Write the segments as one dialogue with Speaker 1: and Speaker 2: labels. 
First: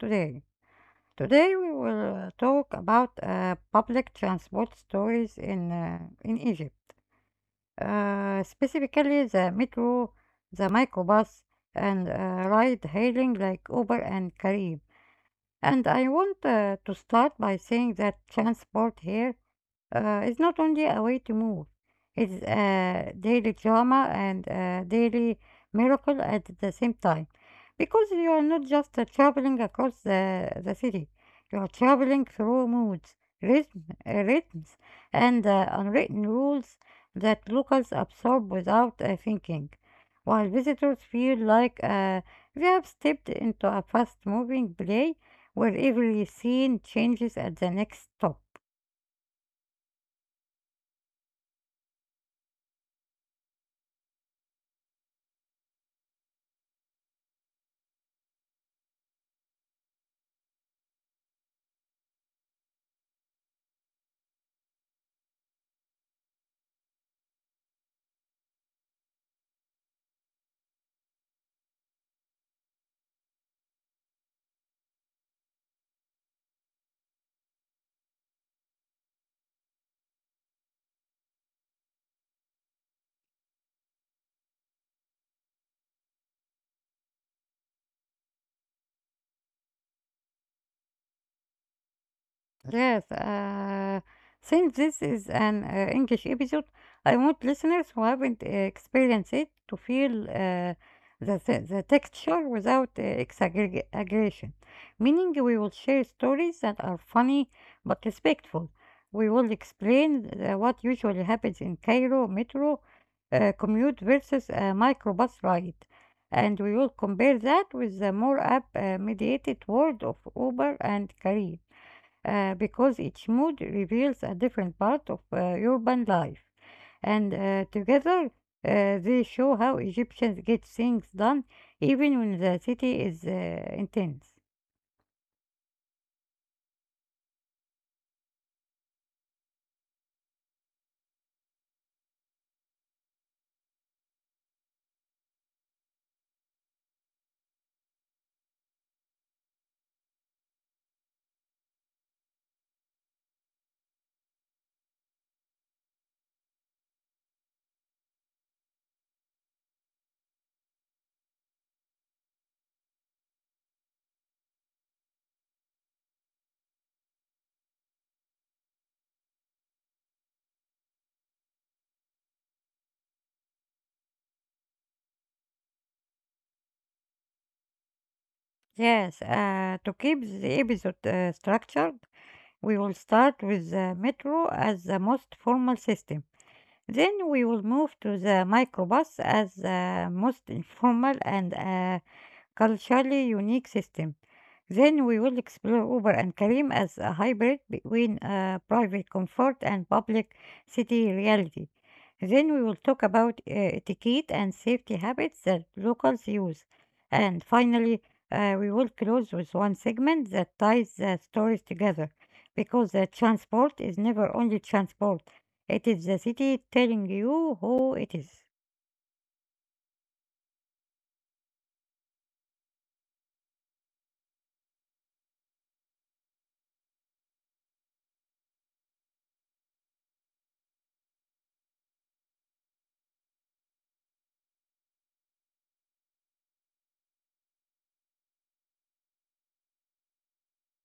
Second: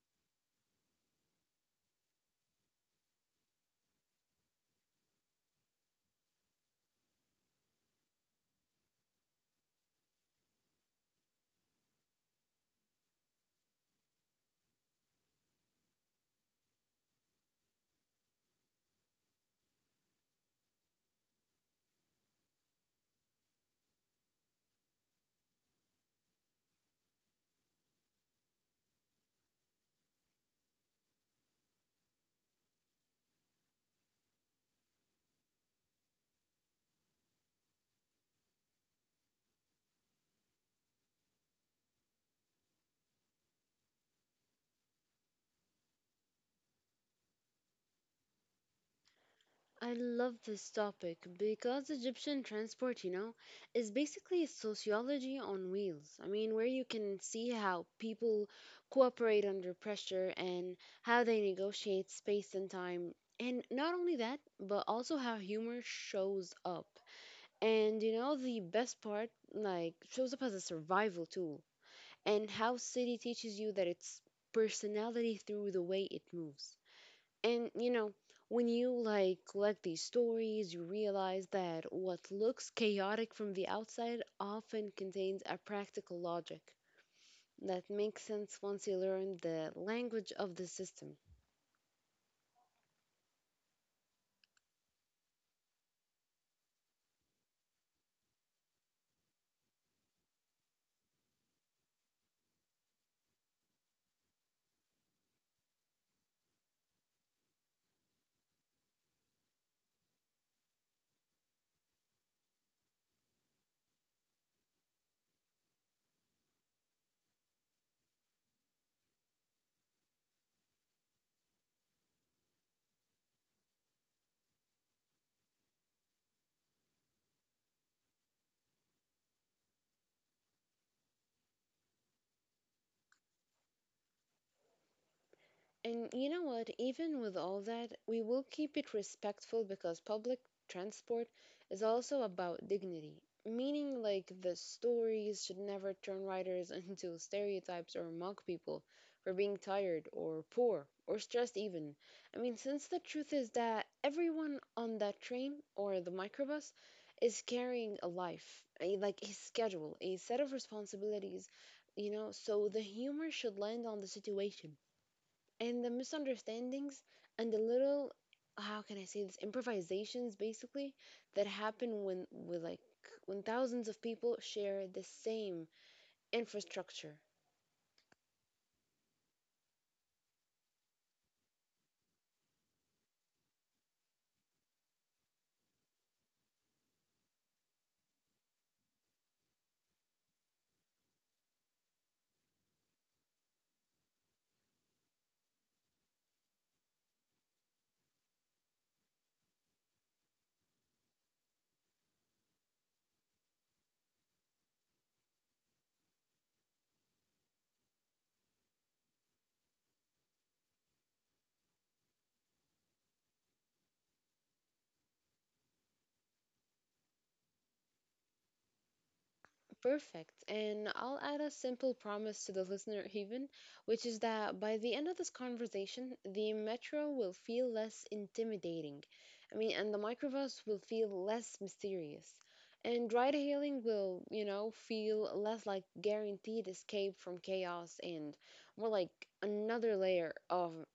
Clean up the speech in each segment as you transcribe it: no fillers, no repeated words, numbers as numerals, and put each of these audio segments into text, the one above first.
Speaker 1: today. Today, we will talk about public transport stories in Egypt, specifically the metro, the microbus, and ride hailing like Uber and Carib. And I want to start by saying that transport here, it's not only a way to move, it's a daily drama and a daily miracle at the same time. Because you are not just traveling across the city, you are traveling through moods, rhythms, and unwritten rules that locals absorb without thinking. While visitors feel like they have stepped into a fast moving play where every scene changes at the next stop.
Speaker 2: I love this topic because Egyptian transport, you know, is basically sociology on wheels. I mean, where you can see how people cooperate under pressure and how they negotiate space and time. And not only that, but also how humor shows up. And you know, the best part, like, shows up as a survival tool, and how city teaches you that it's personality through the way it moves. And you know, when you like collect these stories, you realize that what looks chaotic from the outside often contains a practical logic that makes sense once you learn the language of the system.
Speaker 1: Yes, since this is an English episode, I want listeners who haven't experienced it to feel the texture without exaggeration. Meaning, we will share stories that are funny but respectful. We will explain what usually happens in Cairo metro commute versus a microbus ride. And we will compare that with the more app mediated world of Uber and Career, because each mood reveals a different part of urban life. And together, they show how Egyptians get things done even when the city is intense.
Speaker 2: And you know what? Even with all that, we will keep it respectful because public transport is also about dignity. Meaning, like, the stories should never turn writers into stereotypes or mock people for being tired or poor or stressed, even. I mean, since the truth is that everyone on that train or the microbus is carrying a life, a, like a schedule, a set of responsibilities, you know, so the humor should land on the situation and the misunderstandings and the little how can I say this improvisations basically that happen when with like when thousands of people share the same infrastructure.
Speaker 1: Yes, to keep the episode structured, we will start with the metro as the most formal system. Then we will move to the microbus as the most informal and culturally unique system. Then we will explore Uber and Kareem as a hybrid between private comfort and public city reality. Then we will talk about etiquette and safety habits that locals use. And finally, we will close with one segment that ties the stories together because the transport is never only transport, it is the city telling you who it is.
Speaker 2: Perfect. And I'll add a simple promise to the listener, even, which is that by the end of this conversation, the metro will feel less intimidating. I mean, and the microbus will feel less mysterious. And ride hailing will, you know, feel less like guaranteed escape from chaos and more like another layer of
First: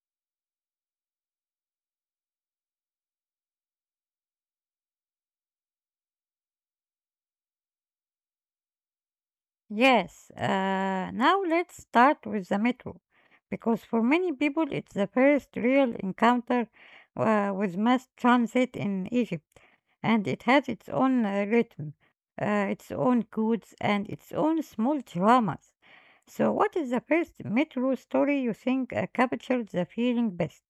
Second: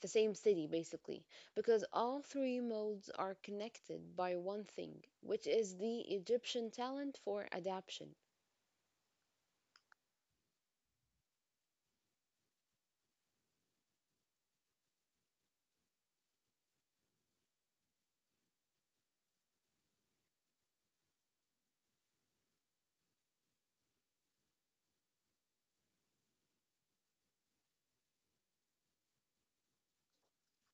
Speaker 2: the same city, basically. Because all three modes are connected by one thing, which is the Egyptian talent for adaption.
Speaker 1: Yes, now let's start with the metro, because for many people it's the first real encounter with mass transit in Egypt, and it has its own rhythm, its own codes, and its own small dramas. So, what is the first metro story you think captures the feeling best?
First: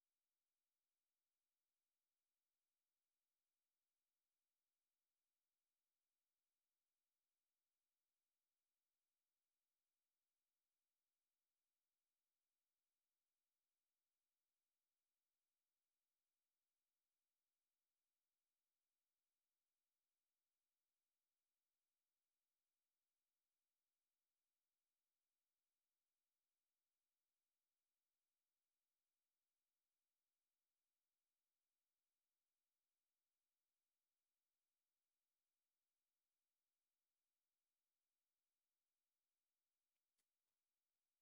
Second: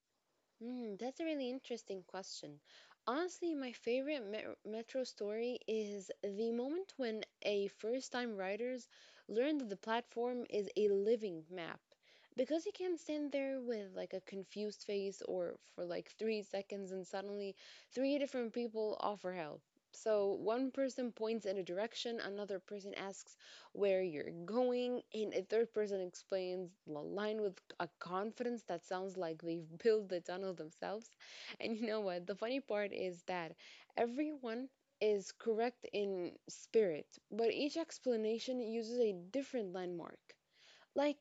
Speaker 2: Mm, that's a really interesting question. Honestly, my favorite metro story is the moment when a first-time writers learn that the platform is a living map. Because you can stand there with like a confused face or for like 3 seconds and suddenly three different people offer help. So one person points in a direction, another person asks where you're going, and a third person explains the line with a confidence that sounds like they've built the tunnel themselves. And you know what? The funny part is that everyone is correct in spirit, but each explanation uses a different landmark. Like,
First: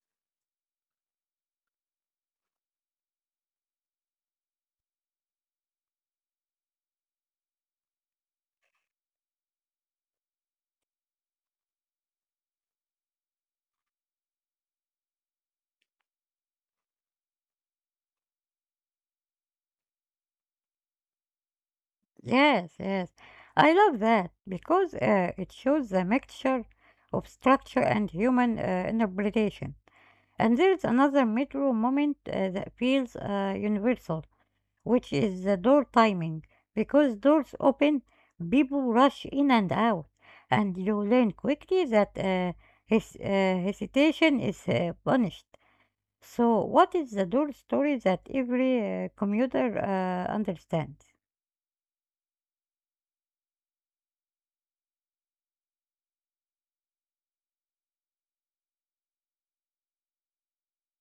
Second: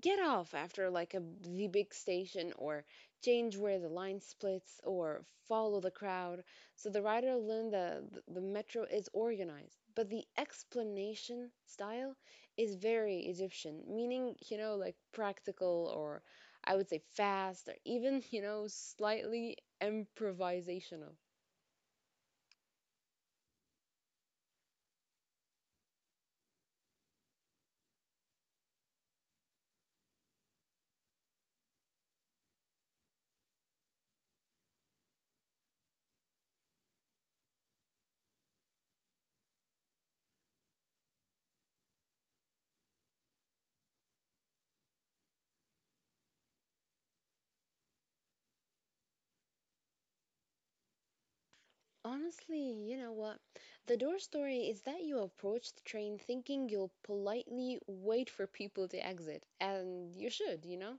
Speaker 2: get off after like a the big station, or change where the line splits, or follow the crowd. So the rider learned the metro is organized, but the explanation style is very Egyptian, meaning, you know, like practical, or I would say fast, or even you know, slightly improvisational.
Speaker 1: Yes, yes, I love that because it shows the mixture of structure and human interpretation. And there is another metro moment that feels universal, which is the door timing. Because doors open, people rush in and out, and you learn quickly that, his hesitation is punished. So, what is the door story that every commuter understands?
Speaker 2: Honestly, you know what? The door story is that you approach the train thinking you'll politely wait for people to exit, and you should, you know?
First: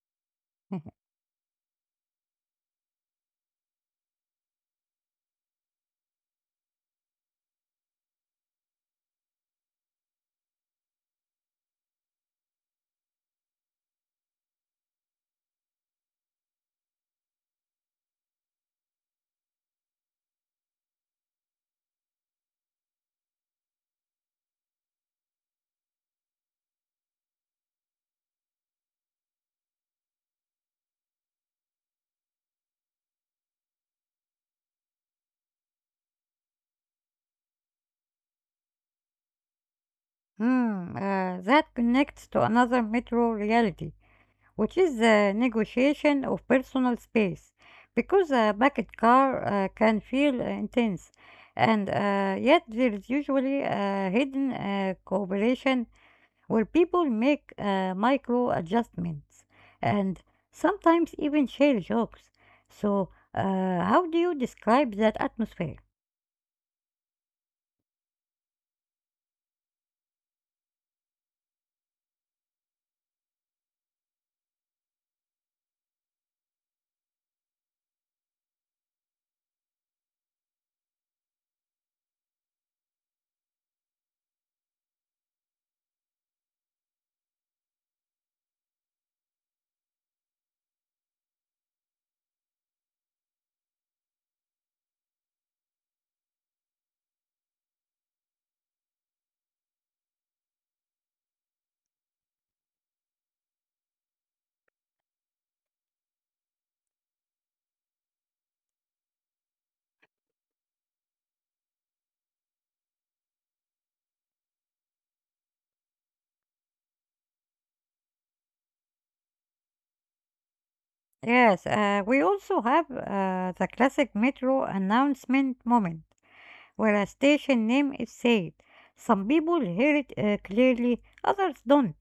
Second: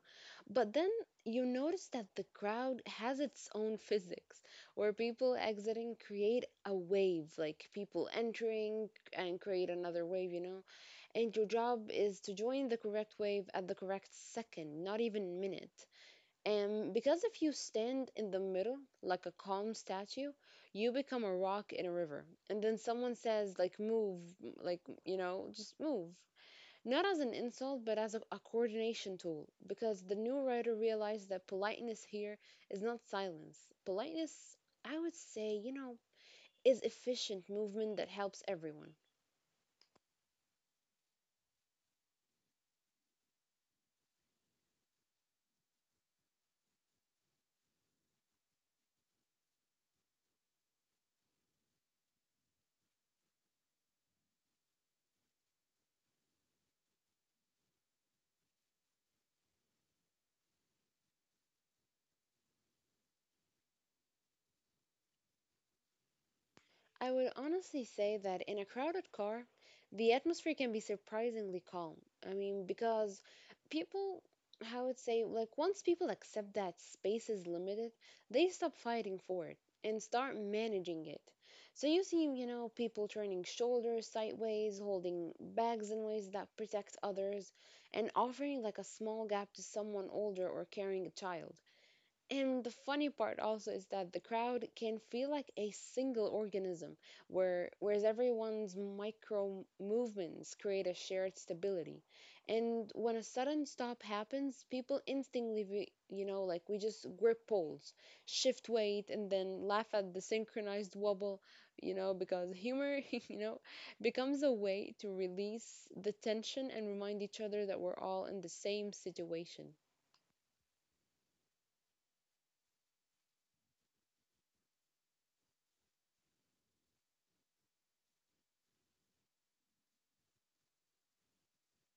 Speaker 2: But then you notice that the crowd has its own physics, where people exiting create a wave, like people entering and create another wave, you know? And your job is to join the correct wave at the correct second, not even minute. And because if you stand in the middle like a calm statue, you become a rock in a river. And then someone says, like, move, like, you know, just move. Not as an insult, but as a coordination tool. Because the new writer realized that politeness here is not silence. Politeness, I would say, you know, is efficient movement that helps everyone.
Speaker 1: Hmm, that connects to another metro reality, which is the negotiation of personal space, because a packed car can feel intense, and yet there is usually a hidden cooperation where people make micro adjustments and sometimes even share jokes. So, how do you describe that atmosphere?
Speaker 2: I would honestly say that in a crowded car, the atmosphere can be surprisingly calm. I mean, because people, I would say, like, once people accept that space is limited, they stop fighting for it and start managing it. So you see, you know, people turning shoulders sideways, holding bags in ways that protect others, and offering like a small gap to someone older or carrying a child. And the funny part also is that the crowd can feel like a single organism, whereas everyone's micro movements create a shared stability. And when a sudden stop happens, people instinctively, you know, like we just grip poles, shift weight, and then laugh at the synchronized wobble, you know, because humor, you know, becomes a way to release the tension and remind each other that we're all in the same situation.
Speaker 1: Yes, we also have the classic metro announcement moment where a station name is said. Some people hear it clearly, others don't.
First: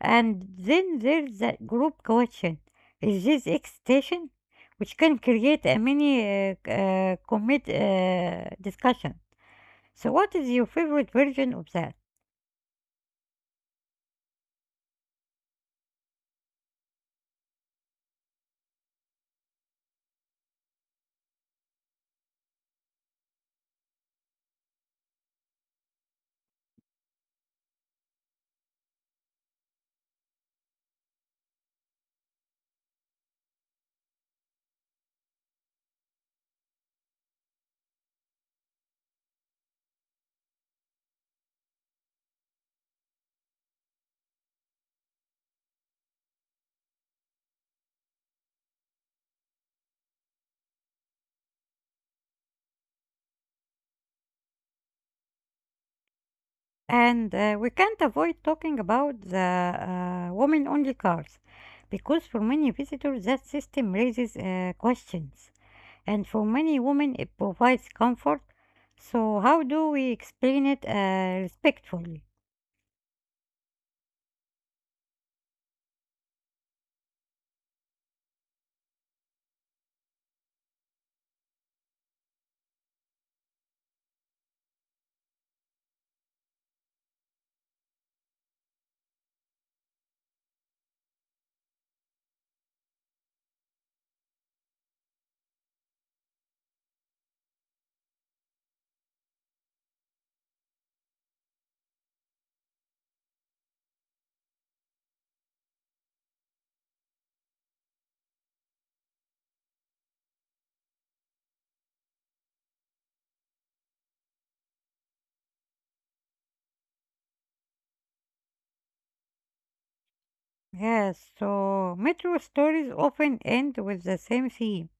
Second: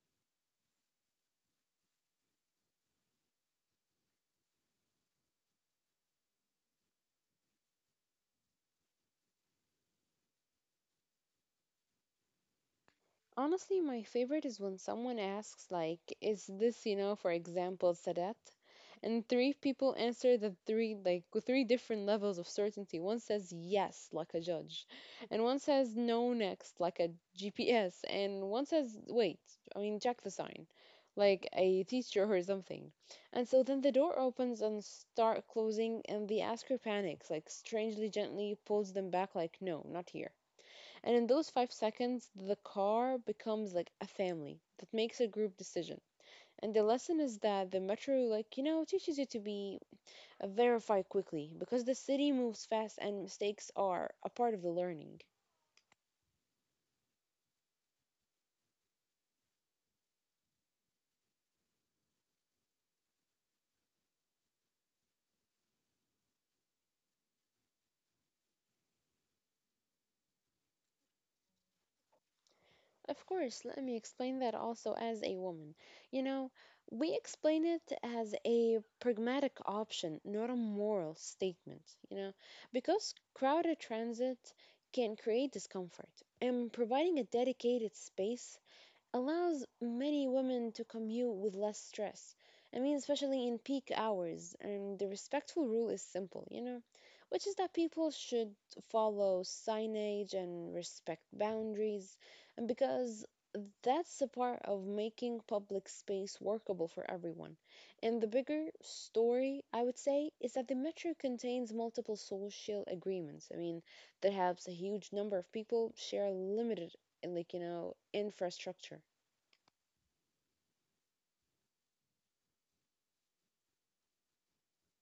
Speaker 1: And then there's that group question: is this X station? Which can create a mini c- commit discussion. So, what is your favorite version of that?
Speaker 2: Honestly, my favorite is when someone asks, like, is this, you know, for example, Sadat? And three people answer the three, like, with three different levels of certainty. One says yes, like a judge, and one says no next, like a GPS, and one says wait, I mean, check the sign, like a teacher or something. And so then the door opens and start closing, and the asker panics, like, strangely gently pulls them back, like, no, not here. And in those 5 seconds, the car becomes like a family that makes a group decision. And the lesson is that the metro, like, you know, teaches you to be verify quickly because the city moves fast and mistakes are a part of the learning.
Speaker 1: And we can't avoid talking about the women only cars, because for many visitors that system raises questions, and for many women it provides comfort. So, how do we explain it respectfully?
Speaker 2: Of course, let me explain that also as a woman. You know, we explain it as a pragmatic option, not a moral statement, you know, because crowded transit can create discomfort, and providing a dedicated space allows many women to commute with less stress. I mean, especially in peak hours. And the respectful rule is simple, you know, which is that people should follow signage and respect boundaries, and because that's a part of making public space workable for everyone. And the bigger story, I would say, is that the metro contains multiple social agreements. I mean, that helps a huge number of people share limited, like, you know, infrastructure.
Speaker 1: Yes, so metro stories often end with the same theme,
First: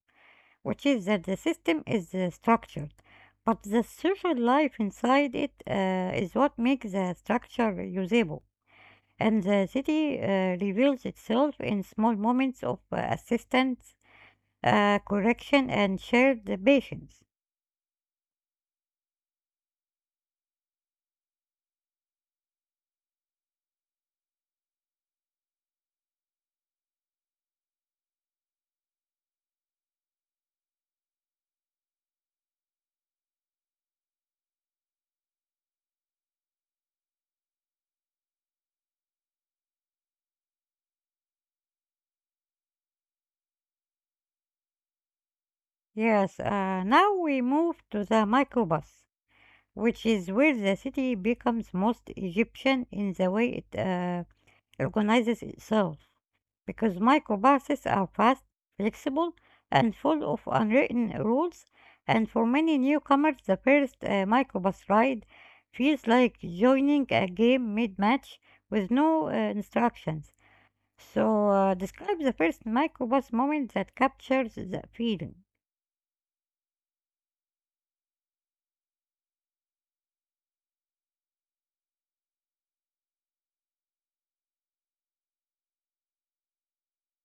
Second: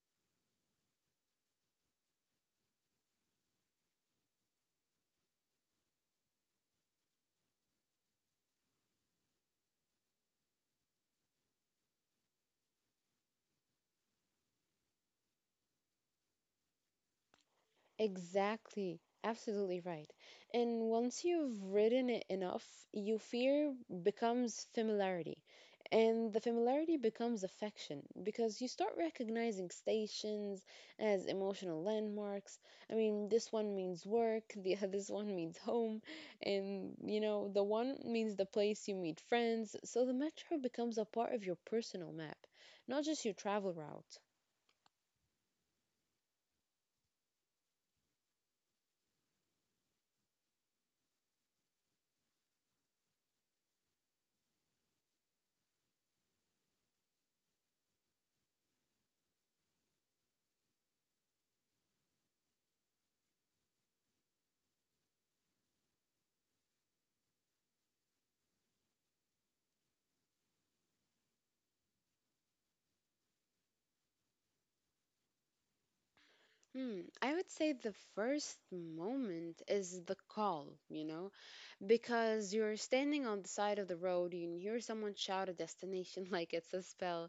Speaker 1: which is that the system is structured, but the social life inside it is what makes the structure usable. And the city reveals itself in small moments of assistance, correction, and shared patience.
Speaker 2: Exactly. Absolutely right. And once you've ridden it enough, you fear becomes familiarity. And the familiarity becomes affection because you start recognizing stations as emotional landmarks. I mean, this one means work, the this one means home, and you know, the one means the place you meet friends. So the metro becomes a part of your personal map, not just your travel route.
Speaker 1: Yes, now we move to the microbus, which is where the city becomes most Egyptian in the way it organizes itself, because microbuses are fast, flexible, and full of unwritten rules. And for many newcomers, the first microbus ride feels like joining a game mid-match with no instructions. So, describe the first microbus moment that captures the feeling.
Speaker 2: Hmm, I would say the first moment is the call, you know, because you're standing on the side of the road, you can hear someone shout a destination like it's a spell,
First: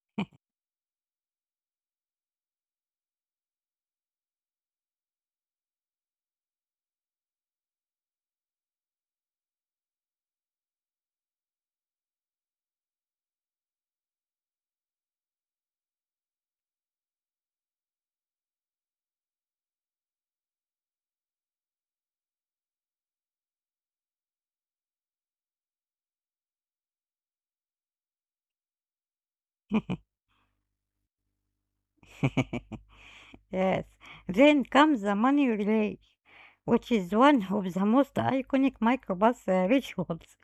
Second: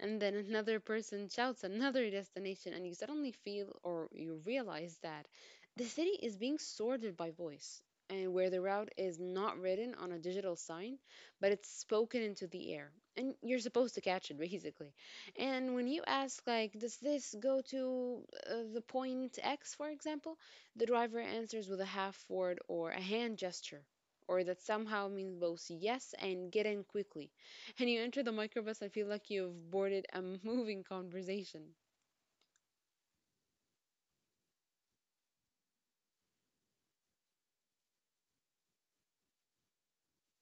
Speaker 2: and then another person shouts another destination, and you suddenly feel or you realize that the city is being sorted by voice, and where the route is not written on a digital sign, but it's spoken into the air, and you're supposed to catch it basically. And when you ask, like, does this go to the point X, for example? The driver answers with a half word or a hand gesture or that somehow means both yes and get in quickly. And you enter the microbus and feel like you've boarded a moving conversation.
Speaker 1: Yes. Then comes the money relay, which is one of the most iconic microbus rituals,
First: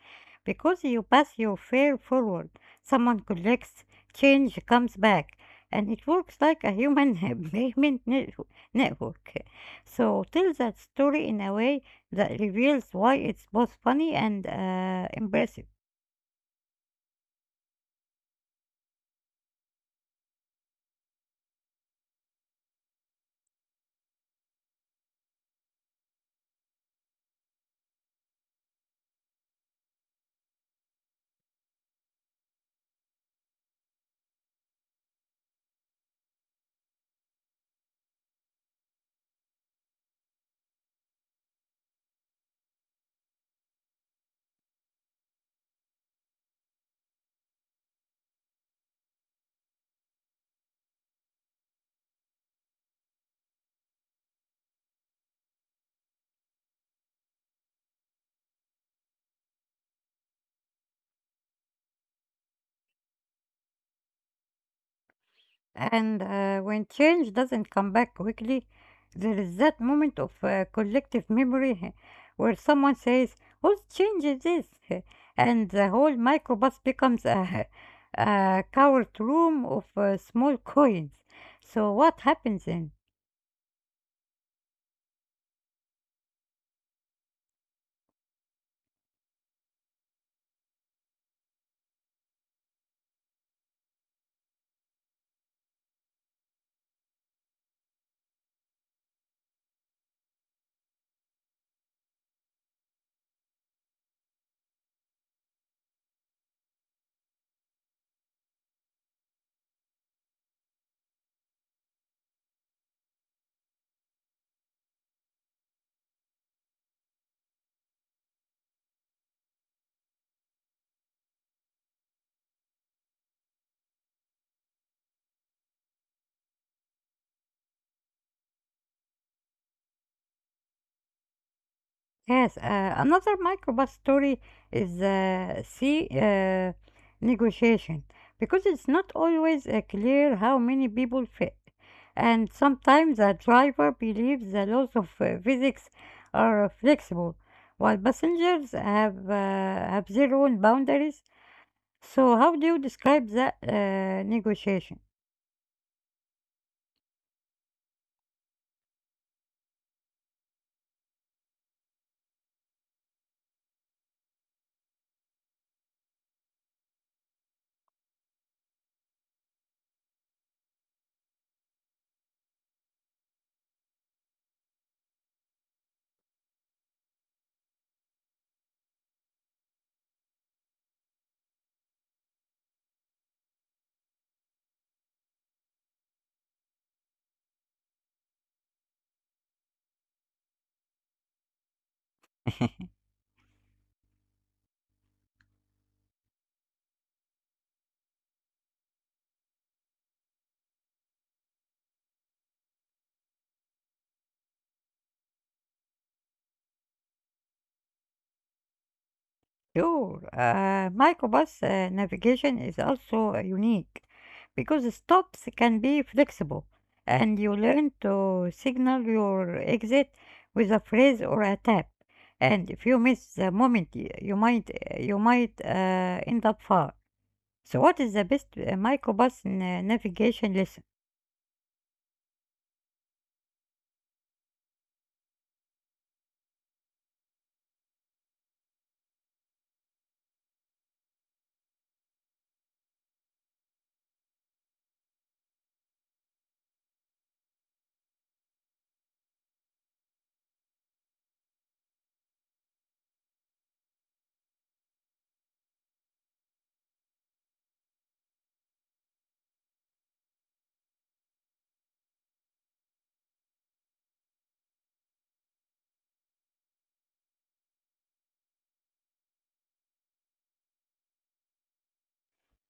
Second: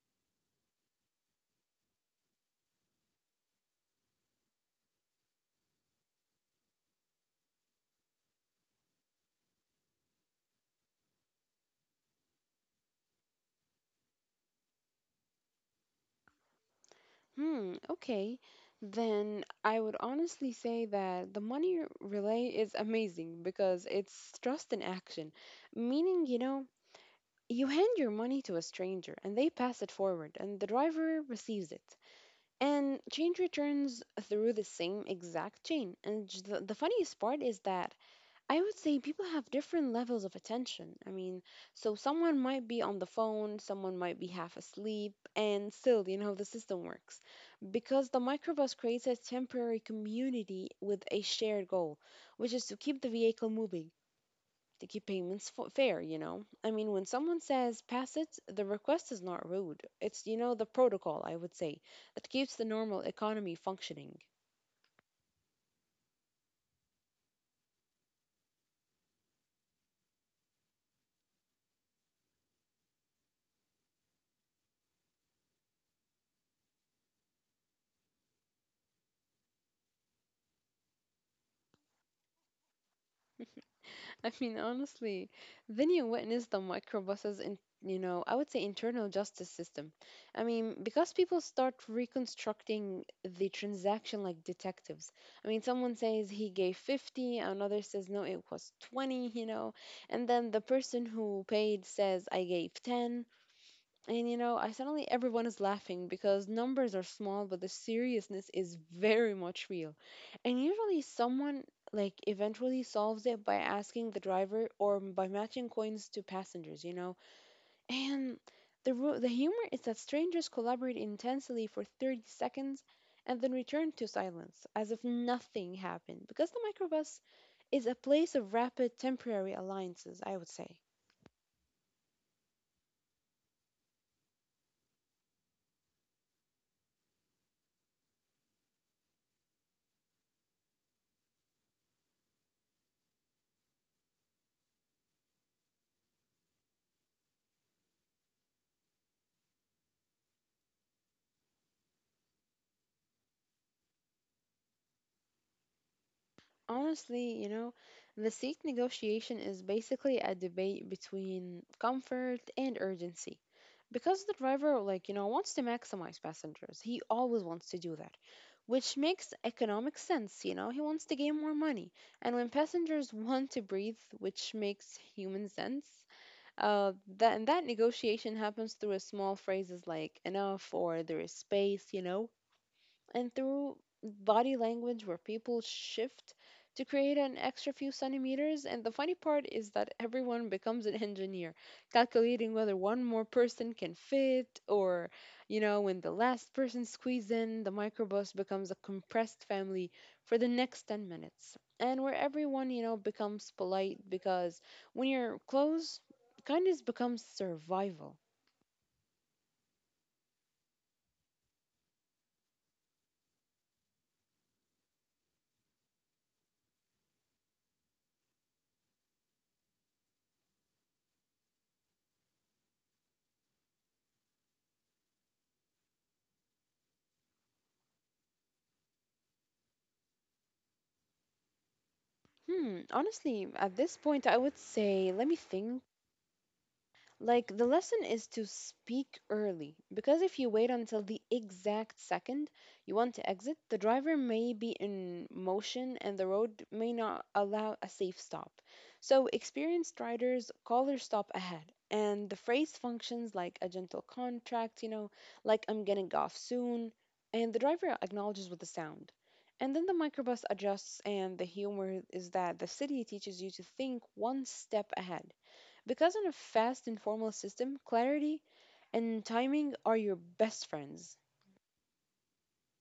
Speaker 1: because you pass your fare forward, someone collects, change comes back, and it works like a human payment net- network. So tell that story in a way that reveals why it's both funny and impressive.
Speaker 2: Hmm, okay. Then I would honestly say that the money relay is amazing because it's trust in action. Meaning, you know, you hand your money to a stranger and they pass it forward and the driver receives it. And change returns through the same exact chain. And the funniest part is that I would say people have different levels of attention. I mean, so someone might be on the phone, someone might be half asleep, and still, you know, the system works. Because the microbus creates a temporary community with a shared goal, which is to keep the vehicle moving, to keep payments fair, you know? I mean, when someone says pass it, the request is not rude. It's, you know, the protocol, I would say, that keeps the normal economy functioning.
Speaker 1: And when change doesn't come back quickly, there is that moment of collective memory where someone says, "Whose change is this?" And the whole microbus becomes a, a coward room of small coins. So, what happens then?
Speaker 2: I mean, honestly, then you witness the microbuses in, you know, I would say internal justice system. I mean, because people start reconstructing the transaction like detectives. I mean, someone says he gave 50, another says no, it was 20, you know, and then the person who paid says I gave 10. And you know, I suddenly everyone is laughing because numbers are small, but the seriousness is very much real. And usually, someone like eventually solves it by asking the driver or by matching coins to passengers, you know. And the humor is that strangers collaborate intensely for 30 seconds and then return to silence as if nothing happened because the microbus is a place of rapid temporary alliances, I would say.
Speaker 1: Yes, another microbus story is sea negotiation, because it's not always clear how many people fit, and sometimes a driver believes the laws of physics are flexible, while passengers have their own boundaries. So, how do you describe that negotiation?
Speaker 2: Honestly, you know, the seat negotiation is basically a debate between comfort and urgency. Because the driver, like, you know, wants to maximize passengers. He always wants to do that, which makes economic sense, you know, he wants to gain more money. And when passengers want to breathe, which makes human sense, uh, that, and that negotiation happens through a small phrases like enough or there is space, you know, and through body language where people shift to create an extra few centimeters. And the funny part is that everyone becomes an engineer, calculating whether one more person can fit or, you know, when the last person squeezes in, the microbus becomes a compressed family for the next 10 minutes. And where everyone, you know, becomes polite because when you're close, kindness becomes survival.
Speaker 1: Sure. Microbus navigation is also unique, because stops can be flexible and you learn to signal your exit with a phrase or a tap. And if you miss the moment, you might end up far. So, what is the best microbus na- navigation lesson?
Speaker 2: Honestly, at this point, I would say, let me think. Like, the lesson is to speak early, because if you wait until the exact second you want to exit, the driver may be in motion and the road may not allow a safe stop. So, experienced riders call their stop ahead, and the phrase functions like a gentle contract, you know, like I'm getting off soon, and the driver acknowledges with a sound. And then the microbus adjusts, and the humor is that the city teaches you to think one step ahead because in a fast, informal system, clarity and timing are your best friends.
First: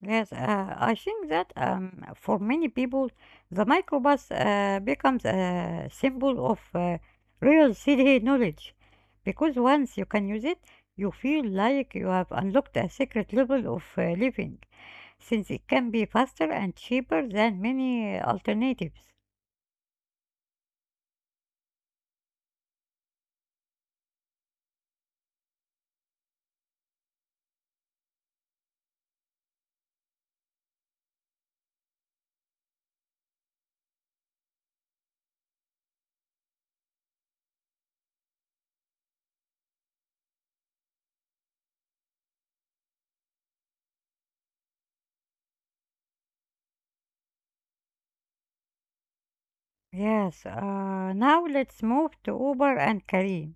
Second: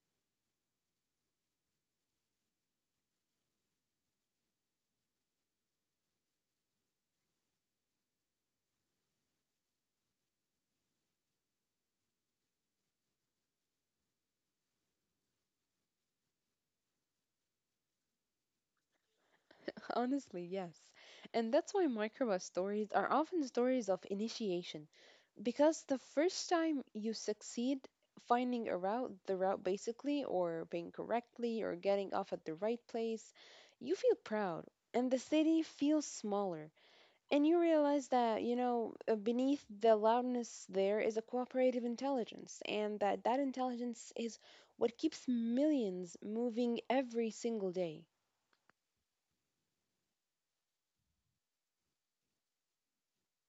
Speaker 1: Yes, I think that for many people, the microbus becomes a symbol of real city knowledge, because once you can use it, you feel like you have unlocked a secret level of living, since it can be faster and cheaper than many alternatives.
Speaker 2: Honestly, yes. And that's why microbus stories are often stories of initiation. Because the first time you succeed finding a route, the route basically, or being correctly, or getting off at the right place, you feel proud. And the city feels smaller. And you realize that, you know, beneath the loudness there is a cooperative intelligence, and that intelligence is what keeps millions moving every single day.
Speaker 1: Yes, now let's move to Uber and Kareem.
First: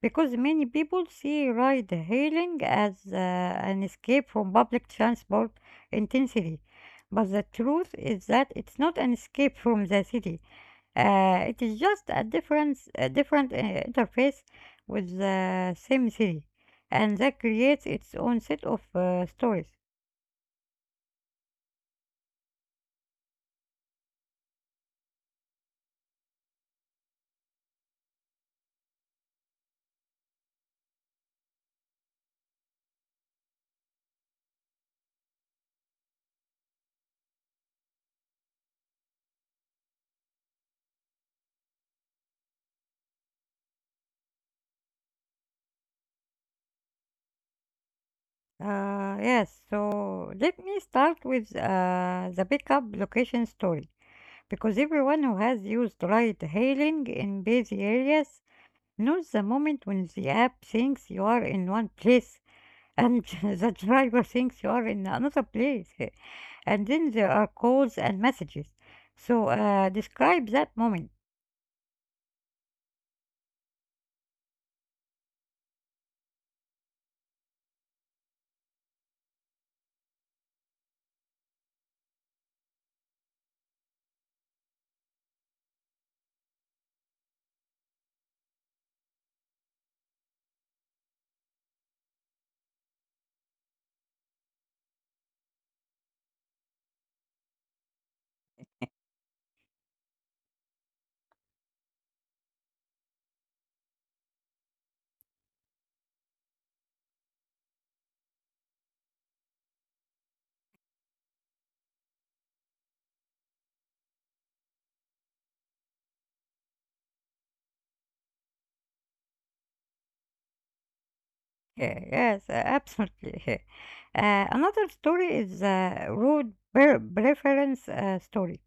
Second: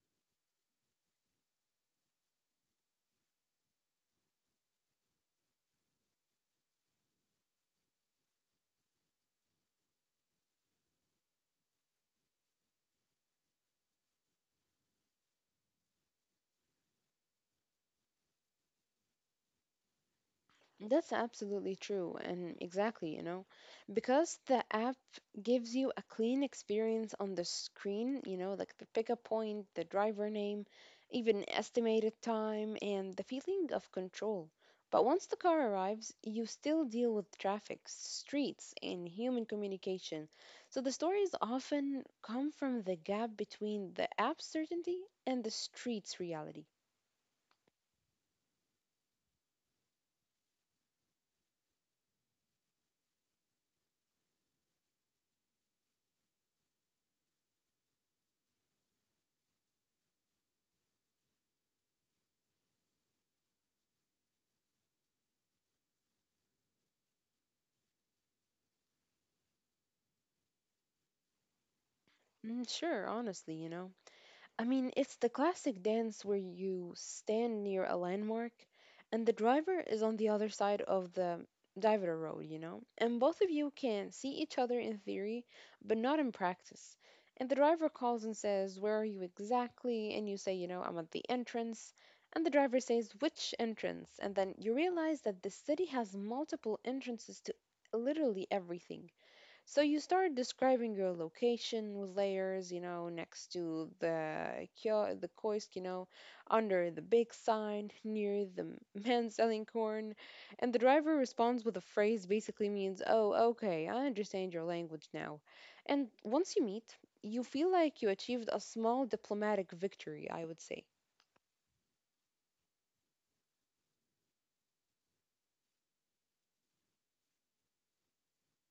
Speaker 1: Because many people see ride hailing as an escape from public transport intensity. But the truth is that it's not an escape from the city. It is just a different interface with the same city. And that creates its own set of stories.
Speaker 2: That's absolutely true, and exactly, you know, because the app gives you a clean experience on the screen, you know, like the pickup point, the driver name, even estimated time, and the feeling of control. But once the car arrives, you still deal with traffic, streets, and human communication. So the stories often come from the gap between the app certainty and the street's reality.
Speaker 1: Yes, so let me start with the pickup location story. Because everyone who has used ride hailing in busy areas, not the moment when the app thinks you are in one place and the driver thinks you are in another place. And then there are calls and messages. So, describe that moment.
Speaker 2: Sure, honestly, you know. I mean, it's the classic dance where you stand near a landmark and the driver is on the other side of the divider road, you know? And both of you can see each other in theory, but not in practice. And the driver calls and says, "Where are you exactly?" And you say, "You know, I'm at the entrance." And the driver says, "Which entrance?" And then you realize that the city has multiple entrances to literally everything. So you start describing your location with layers, you know, next to the kiosk, you know, under the big sign, near the man selling corn, and the driver responds with a phrase basically means, "Oh, okay, I understand your language now." And once you meet, you feel like you achieved a small diplomatic victory, I would say.
Speaker 1: Yeah, yes, absolutely. Another story is the preference story,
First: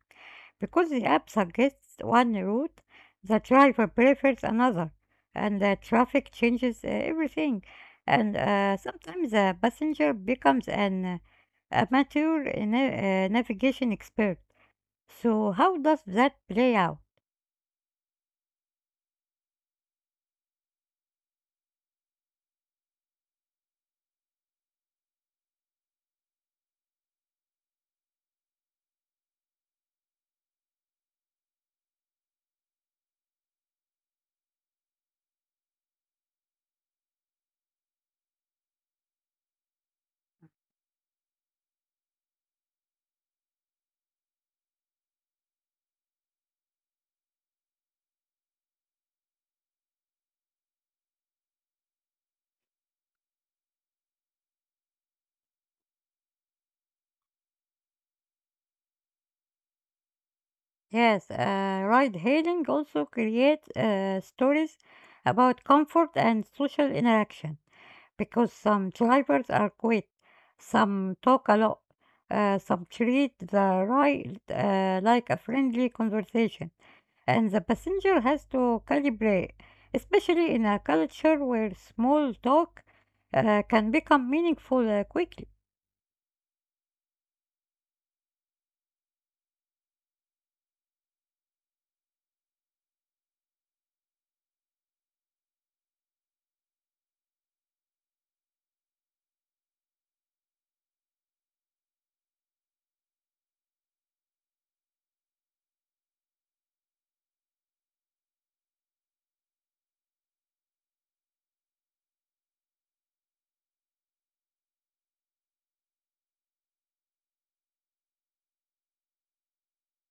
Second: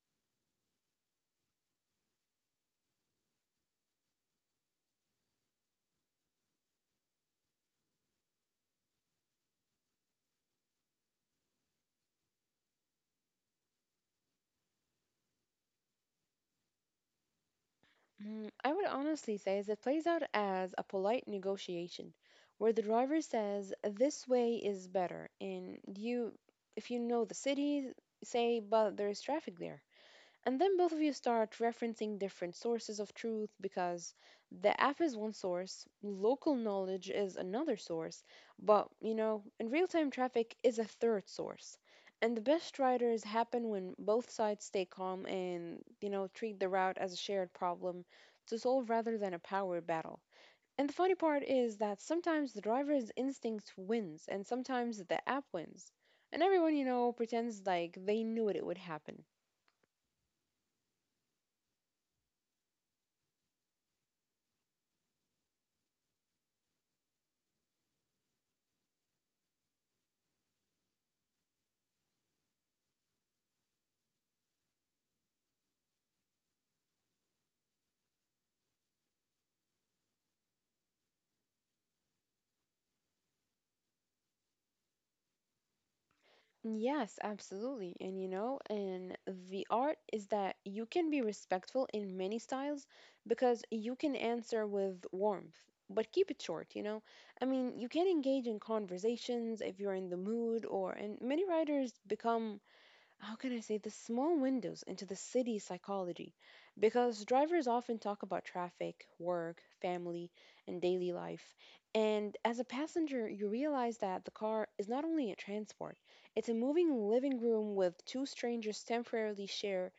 Speaker 1: because the app suggests one route, the driver prefers another, and the traffic changes everything. And sometimes the passenger becomes an amateur navigation expert. So how does that play out?
Speaker 2: I would honestly say is it plays out as a polite negotiation where the driver says, "This way is better." And you, if you know the city, say, "But there is traffic there." And then both of you start referencing different sources of truth because the app is one source, local knowledge is another source, but you know, and real time traffic is a third source. And the best riders happen when both sides stay calm and, you know, treat the route as a shared problem to solve rather than a power battle. And the funny part is that sometimes the driver's instinct wins and sometimes the app wins. And everyone, you know, pretends like they knew it would happen.
Speaker 1: Yes, ride hailing also creates stories about comfort and social interaction. Because some drivers are quiet, some talk a lot, some treat the ride like a friendly conversation, and the passenger has to calibrate, especially in a culture where small talk can become meaningful quickly.
Speaker 2: Yes, absolutely. And you know, and the art is that you can be respectful in many styles because you can answer with warmth, but keep it short, you know? I mean, you can engage in conversations if you're in the mood, or, and many writers become how can I say, the small windows into the city psychology. Because drivers often talk about traffic, work, family, and daily life. And as a passenger, you realize that the car is not only a transport, it's a moving living room with two strangers temporarily share,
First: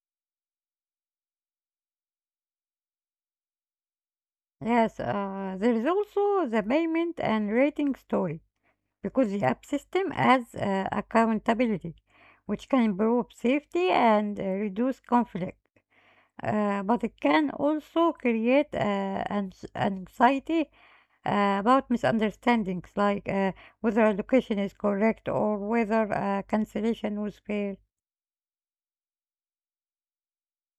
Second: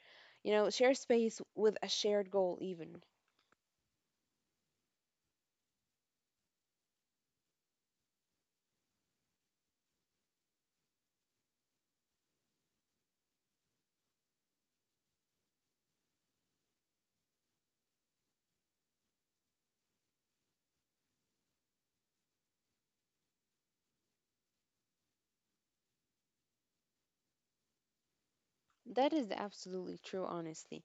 Speaker 2: you know, share space with a shared goal, even.
Speaker 1: Yes, there is also the payment and rating story, because the app system adds accountability, which can improve safety and reduce conflict. But it can also create anxiety about misunderstandings, like whether a location is correct or whether cancellation was fair.
Speaker 2: That is absolutely true, honestly.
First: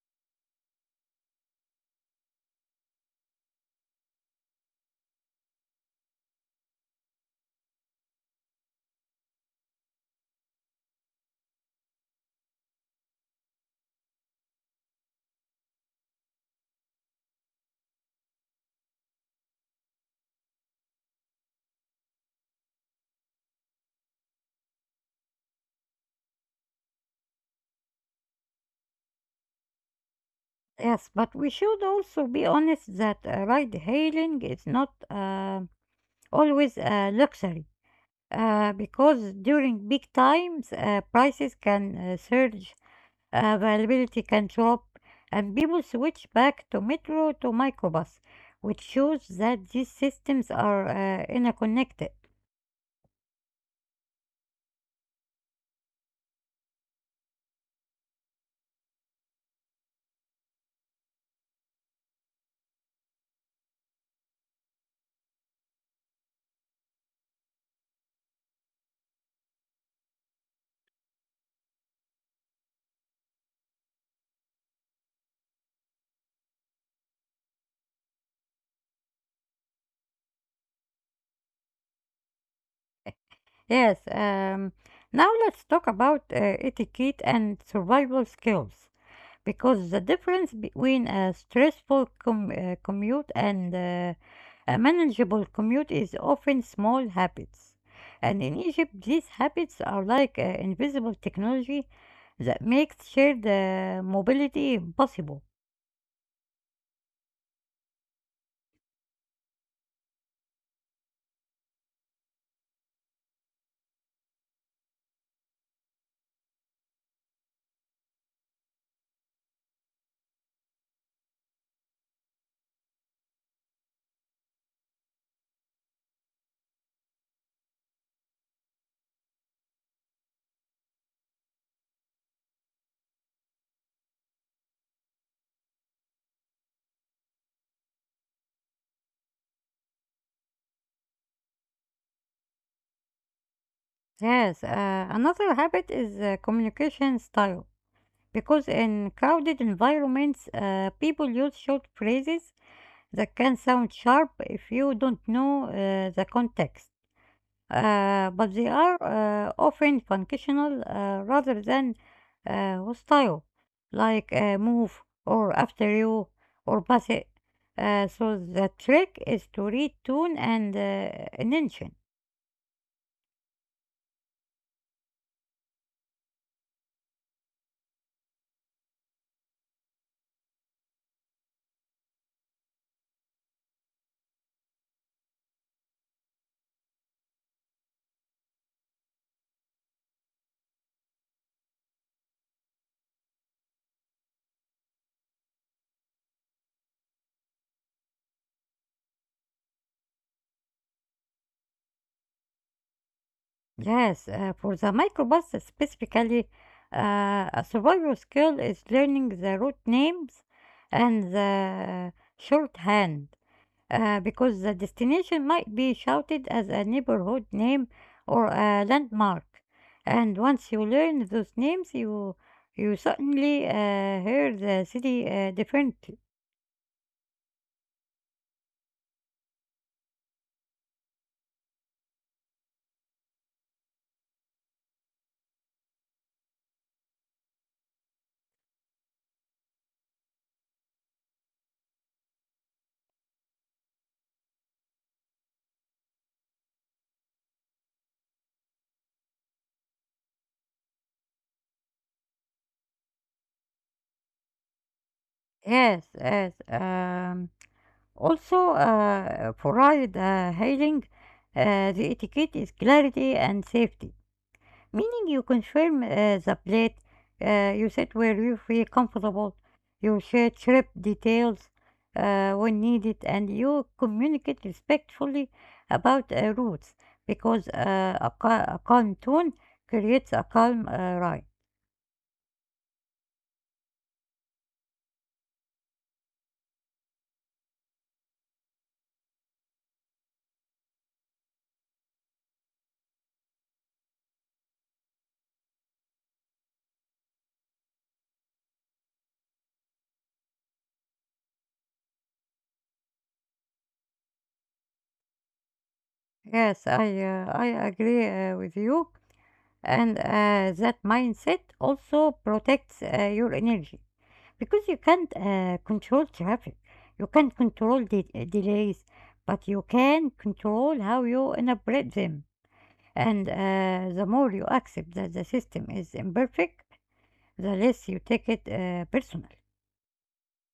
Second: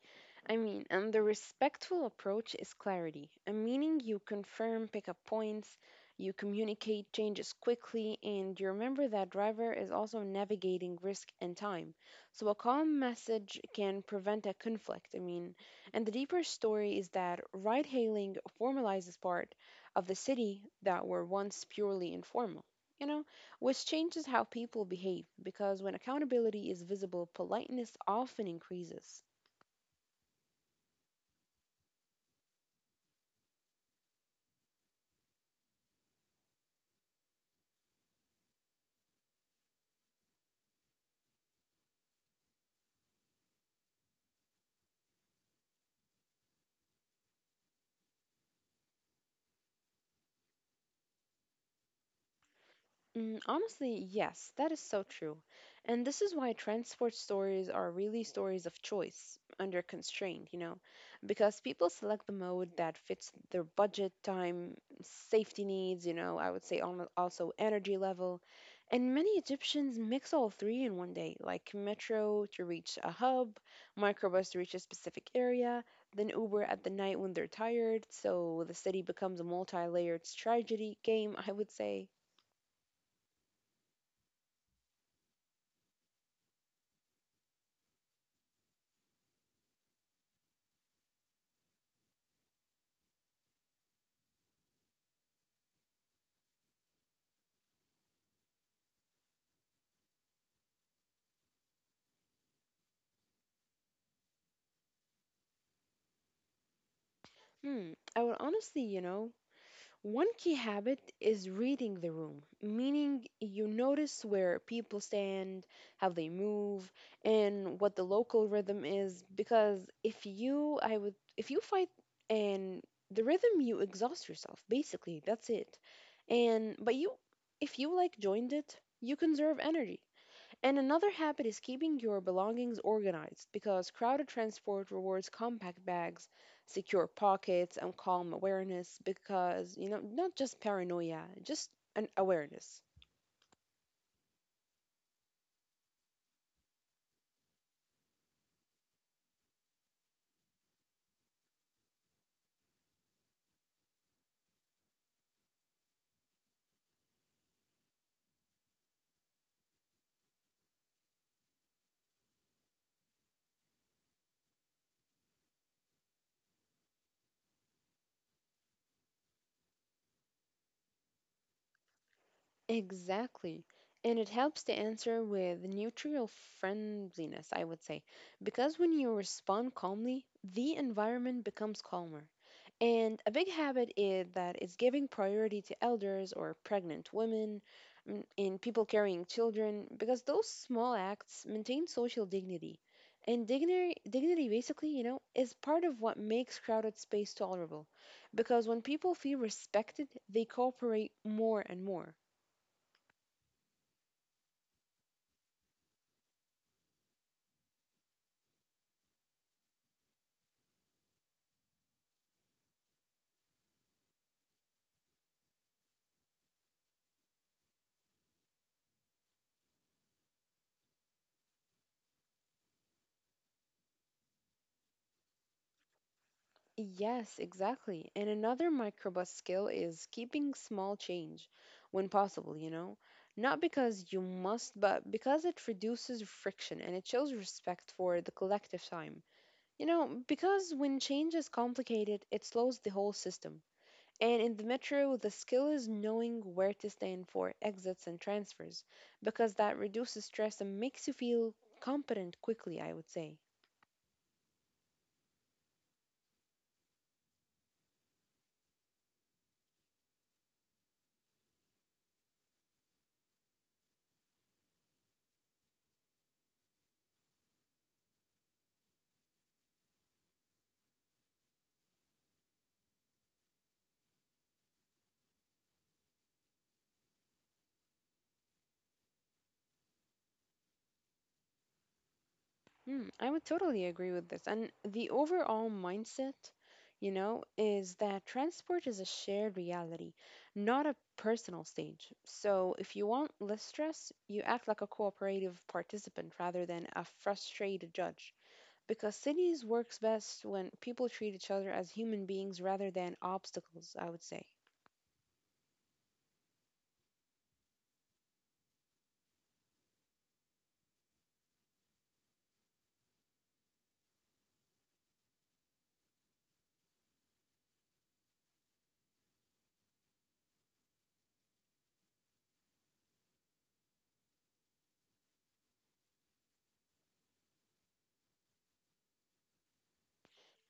Speaker 2: I mean, and the respectful approach is clarity, a meaning you confirm pickup points, you communicate changes quickly, and you remember that driver is also navigating risk and time. So a calm message can prevent a conflict. I mean, and the deeper story is that ride hailing formalizes part of the city that were once purely informal. You know? Which changes how people behave because when accountability is visible, politeness often increases.
Speaker 1: Yes, but we should also be honest that ride hailing is not always a luxury. Because during big times, prices can surge, availability can drop, and people switch back to metro to microbus, which shows that these systems are interconnected.
Speaker 2: Honestly, yes, that is so true. And this is why transport stories are really stories of choice under constraint, you know, because people select the mode that fits their budget, time, safety needs, you know, I would say also energy level. And many Egyptians mix all three in one day, like metro to reach a hub, microbus to reach a specific area, then Uber at the night when they're tired. So the city becomes a multi layered strategy game, I would say.
Speaker 1: Yes, now let's talk about etiquette and survival skills, because the difference between a stressful commute and a manageable commute is often small habits. And in Egypt, these habits are like invisible technology that makes shared mobility possible.
Speaker 2: I will honestly, you know, one key habit is reading the room, meaning you notice where people stand, how they move, and what the local rhythm is. Because if you, I would, if you fight and the rhythm, you exhaust yourself. Basically, that's it. And but you, if you like joined it, you conserve energy. And another habit is keeping your belongings organized because crowded transport rewards compact bags, secure pockets, and calm awareness because, you know, not just paranoia, just an awareness.
Speaker 1: Yes, another habit is communication style. Because in crowded environments, people use short phrases that can sound sharp if you don't know the context. But they are often functional rather than hostile, like "move" or "after you" or "pass it." So the trick is to read tone and intention.
Speaker 2: Exactly. And it helps to answer with neutral friendliness, I would say. Because when you respond calmly, the environment becomes calmer. And a big habit is that it's giving priority to elders or pregnant women and people carrying children, because those small acts maintain social dignity. And dignity basically, you know, is part of what makes crowded space tolerable. Because when people feel respected, they cooperate more and more.
Speaker 1: Yes, for the microbus specifically, a survival skill is learning the route names and the shorthand, because the destination might be shouted as a neighborhood name or a landmark. And once you learn those names, you suddenly hear the city differently.
Speaker 2: Yes, exactly. And another microbus skill is keeping small change when possible, you know? Not because you must, but because it reduces friction and it shows respect for the collective time. You know, because when change is complicated, it slows the whole system. And in the metro, the skill is knowing where to stand for exits and transfers, because that reduces stress and makes you feel competent quickly, I would say.
Speaker 1: Yes, yes. Also, provide hiring, the etiquette is clarity and safety, meaning you confirm the plate, you sit where you feel comfortable, you share trip details when needed, and you communicate respectfully about routes, because a calm tone creates a calm ride.
Speaker 2: I would totally agree with this. And the overall mindset, you know, is that transport is a shared reality, not a personal stage. So if you want less stress, you act like a cooperative participant rather than a frustrated judge. Because cities works best when people treat each other as human beings rather than obstacles, I would say.
Speaker 1: Yes, I agree with you. And that mindset also protects your energy, because you can't control traffic, you can't control the delays, but you can control how you interpret them. And the more you accept that the system is imperfect, the less you take it personal.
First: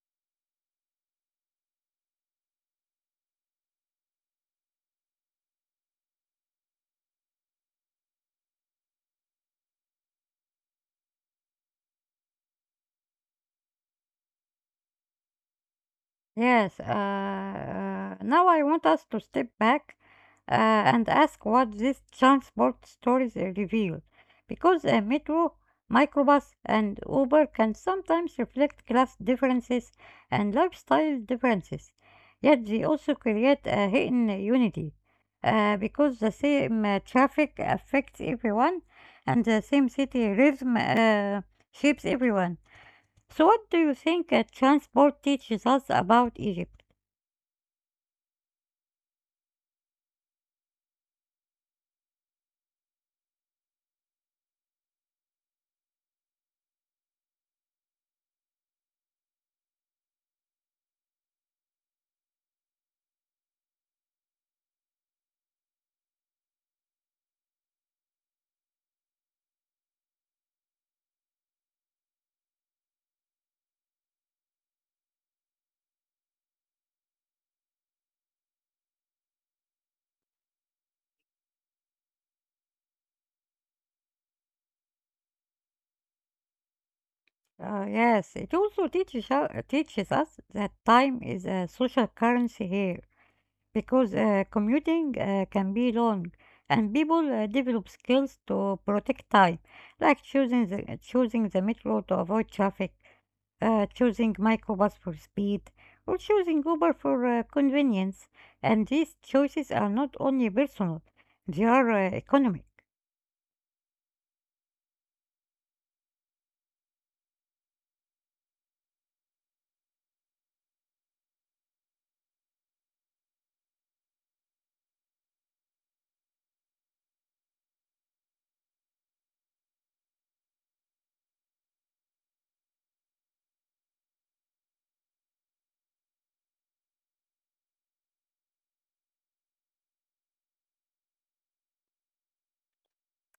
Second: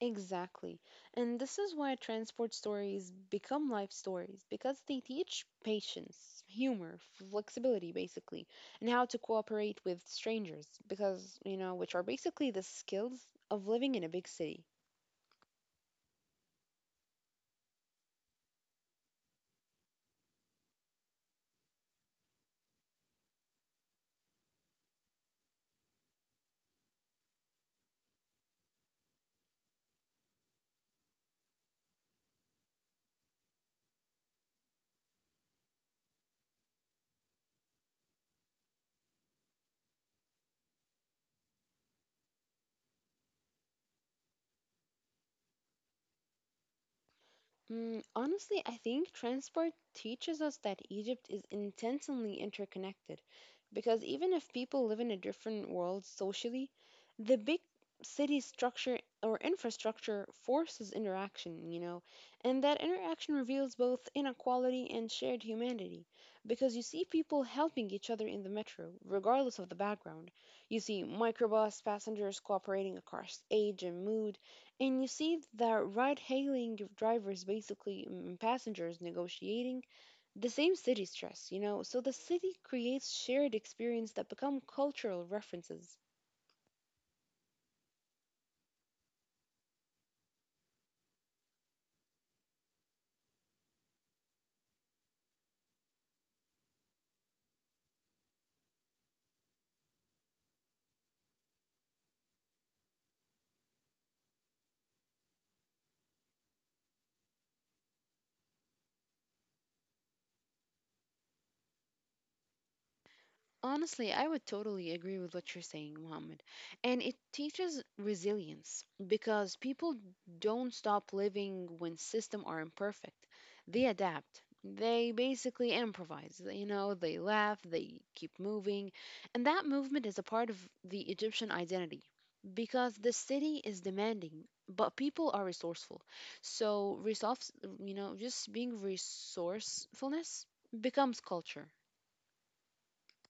Speaker 2: Exactly. And this is why transport stories become life stories because they teach patience, humor, flexibility, basically, and how to cooperate with strangers because, you know, which are basically the skills of living in a big city.
Speaker 1: Yes, now I want us to step back and ask what these transport stories reveal. Because a metro, microbus, and Uber can sometimes reflect class differences and lifestyle differences, yet they also create a hidden unity. Because the same traffic affects everyone and the same city rhythm shapes everyone. So, what do you think transport teaches us about Egypt?
Speaker 2: Honestly, I think transport teaches us that Egypt is intentionally interconnected because even if people live in a different world socially, the big city structure or infrastructure forces interaction, you know, and that interaction reveals both inequality and shared humanity because you see people helping each other in the metro, regardless of the background. You see microbus passengers cooperating across age and mood and you see that ride hailing drivers, basically passengers negotiating the same city stress, you know? So the city creates shared experience that become cultural references.
Speaker 1: Yes, it also teaches, teaches us that time is a social currency here, because commuting can be long and people develop skills to protect time, like choosing the metro to avoid traffic, choosing microbus for speed, or choosing Uber for convenience. And these choices are not only personal, they are economic.
Speaker 2: Honestly, I would totally agree with what you're saying, Mohammed. And it teaches resilience because people don't stop living when systems are imperfect. They adapt. They basically improvise. You know, they laugh, they keep moving. And that movement is a part of the Egyptian identity because the city is demanding, but people are resourceful. So, resource, you know, just being resourcefulness becomes culture.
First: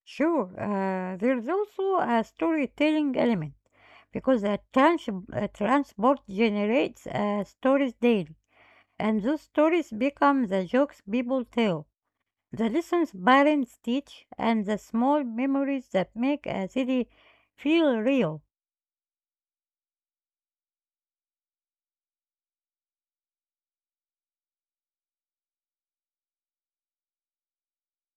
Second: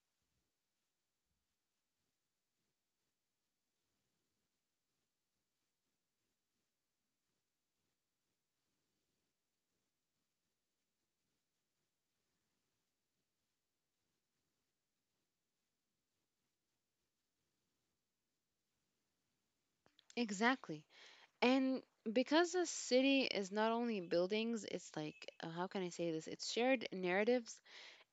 Speaker 1: Sure, there is also a storytelling element, because a transport generates stories daily, and those stories become the jokes people tell, the lessons parents teach, and the small memories that make a city feel real.
Speaker 2: Exactly. And because a city is not only buildings, it's like, how can I say this? It's shared narratives,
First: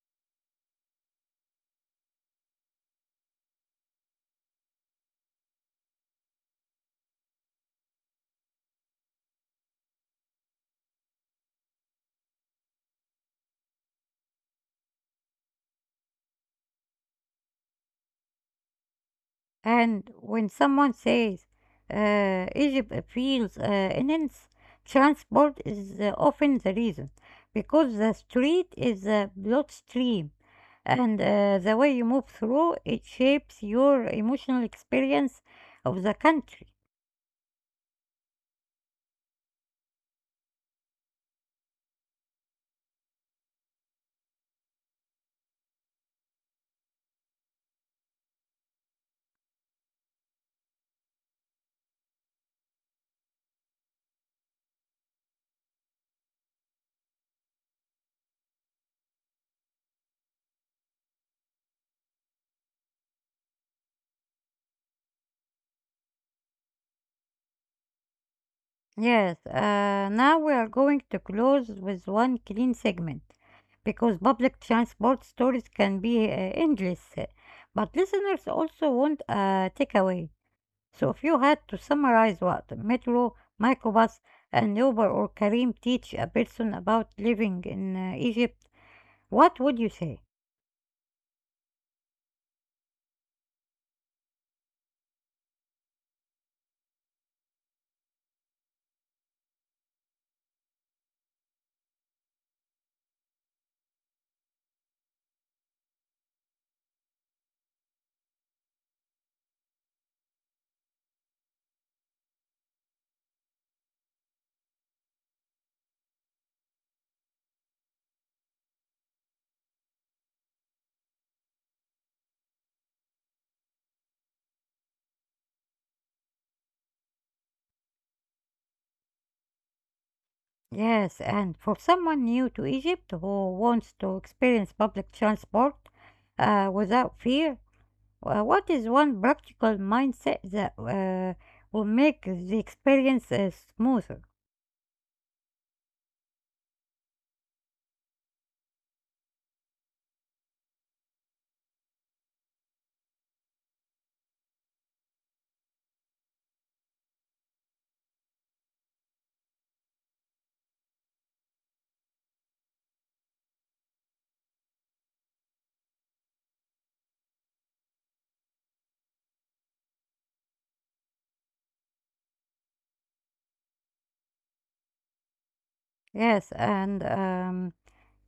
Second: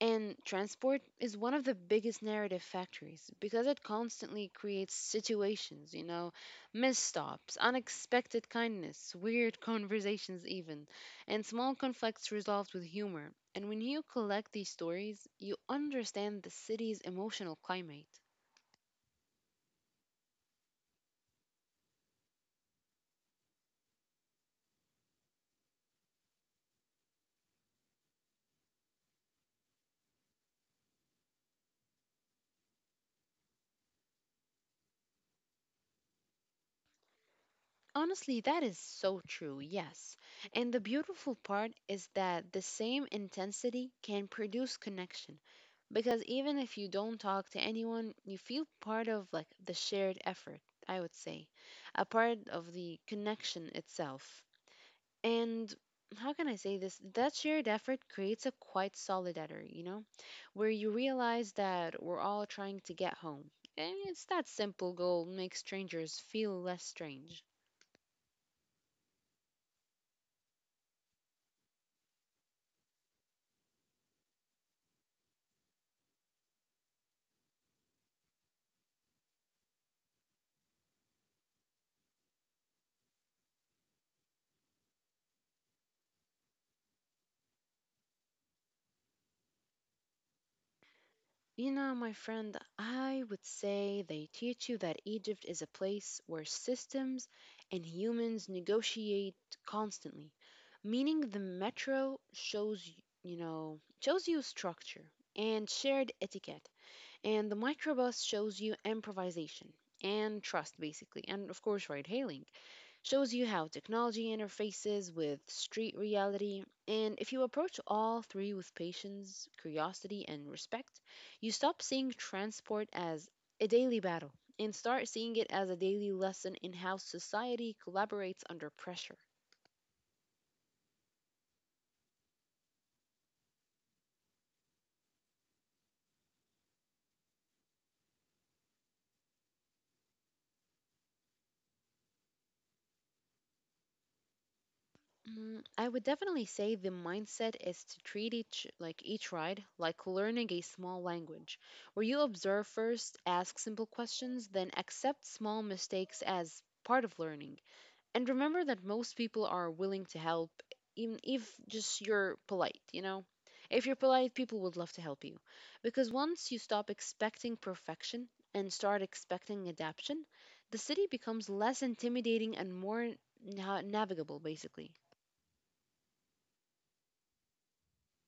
Speaker 2: and transport is one of the biggest narrative factories because it constantly creates situations, you know, misstops, unexpected kindness, weird conversations, even, and small conflicts resolved with humor. And when you collect these stories, you understand the city's emotional climate.
Speaker 1: And when someone says Egypt feels immense, transport is often the reason, because the street is a bloodstream and the way you move through it shapes your emotional experience of the country.
Speaker 2: Honestly, that is so true, yes. And the beautiful part is that the same intensity can produce connection because even if you don't talk to anyone, you feel part of like the shared effort, I would say, a part of the connection itself. And how can I say this? That shared effort creates a quite solidarity, you know, where you realize that we're all trying to get home. And it's that simple goal makes strangers feel less strange.
Speaker 1: Yes, now we are going to close with one clean segment, because public transport stories can be endless. But listeners also want a takeaway. So if you had to summarize what Metro, Mycobus, and Uber or Kareem teach a person about living in Egypt, what would you say?
Speaker 2: You know, my friend, I would say they teach you that Egypt is a place where systems and humans negotiate constantly, meaning the metro shows, you know, shows you structure and shared etiquette, and the microbus shows you improvisation and trust, basically, and of course, ride hailing shows you how technology interfaces with street reality. And if you approach all three with patience, curiosity, and respect, you stop seeing transport as a daily battle and start seeing it as a daily lesson in how society collaborates under pressure.
Speaker 1: Yes, and for someone new to Egypt who wants to experience public transport without fear, what is one practical mindset that will make the experience smoother?
Speaker 2: I would definitely say the mindset is to treat each ride like learning a small language, where you observe first, ask simple questions, then accept small mistakes as part of learning. And remember that most people are willing to help even if just you're polite, you know, if you're polite people would love to help you because once you stop expecting perfection and start expecting adaptation the city becomes less intimidating and more navigable basically.
Speaker 1: Yes, and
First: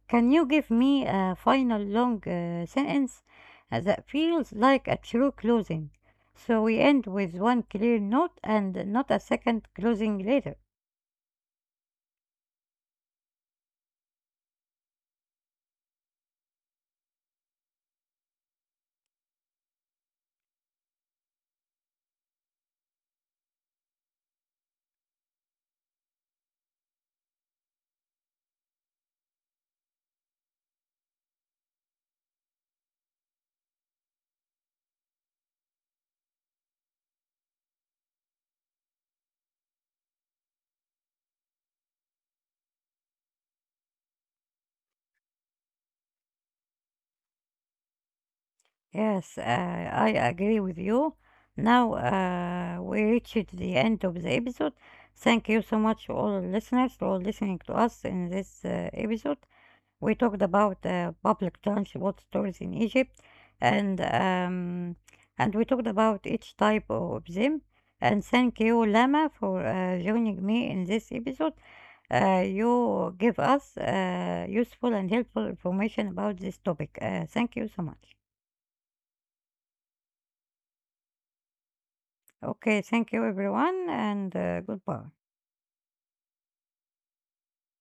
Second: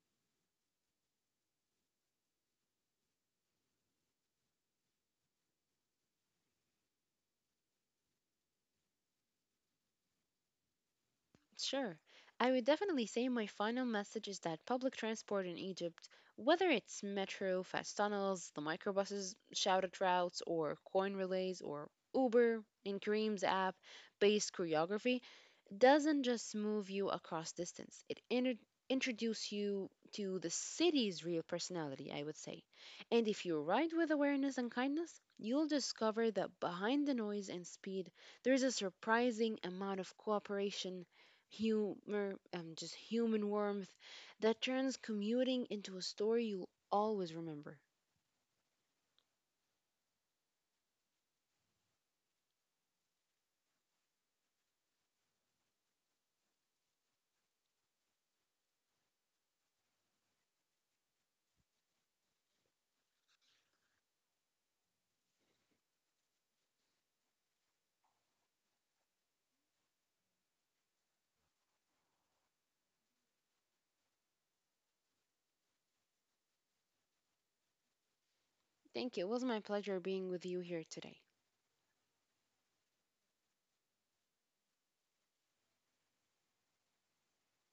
Speaker 1: can you give me a final long sentence that feels like a true closing? So we end with one clear note and not a second closing later.
Speaker 2: Sure. I would definitely say my final message is that public transport in Egypt, whether it's metro, fast tunnels, the microbuses, shouted routes, or coin relays, or Uber, in Kareem's app based choreography, doesn't just move you across distance. It introduces you to the city's real personality, I would say. And if you ride with awareness and kindness, you'll discover that behind the noise and speed, there's a surprising amount of cooperation humor, just human warmth that turns commuting into a story you'll always remember.
Speaker 1: Yes, I agree with you. Now we reached the end of the episode. Thank you so much, all listeners, for listening to us in this episode. We talked about public transport stores in Egypt, and um, and we talked about each type of them. And thank you, Lama, for joining me in this episode. You give us useful and helpful information about this topic. Thank you so much.
Speaker 2: Thank you. It was my pleasure being with you here today.
Speaker 1: Okay, thank you, everyone, and goodbye.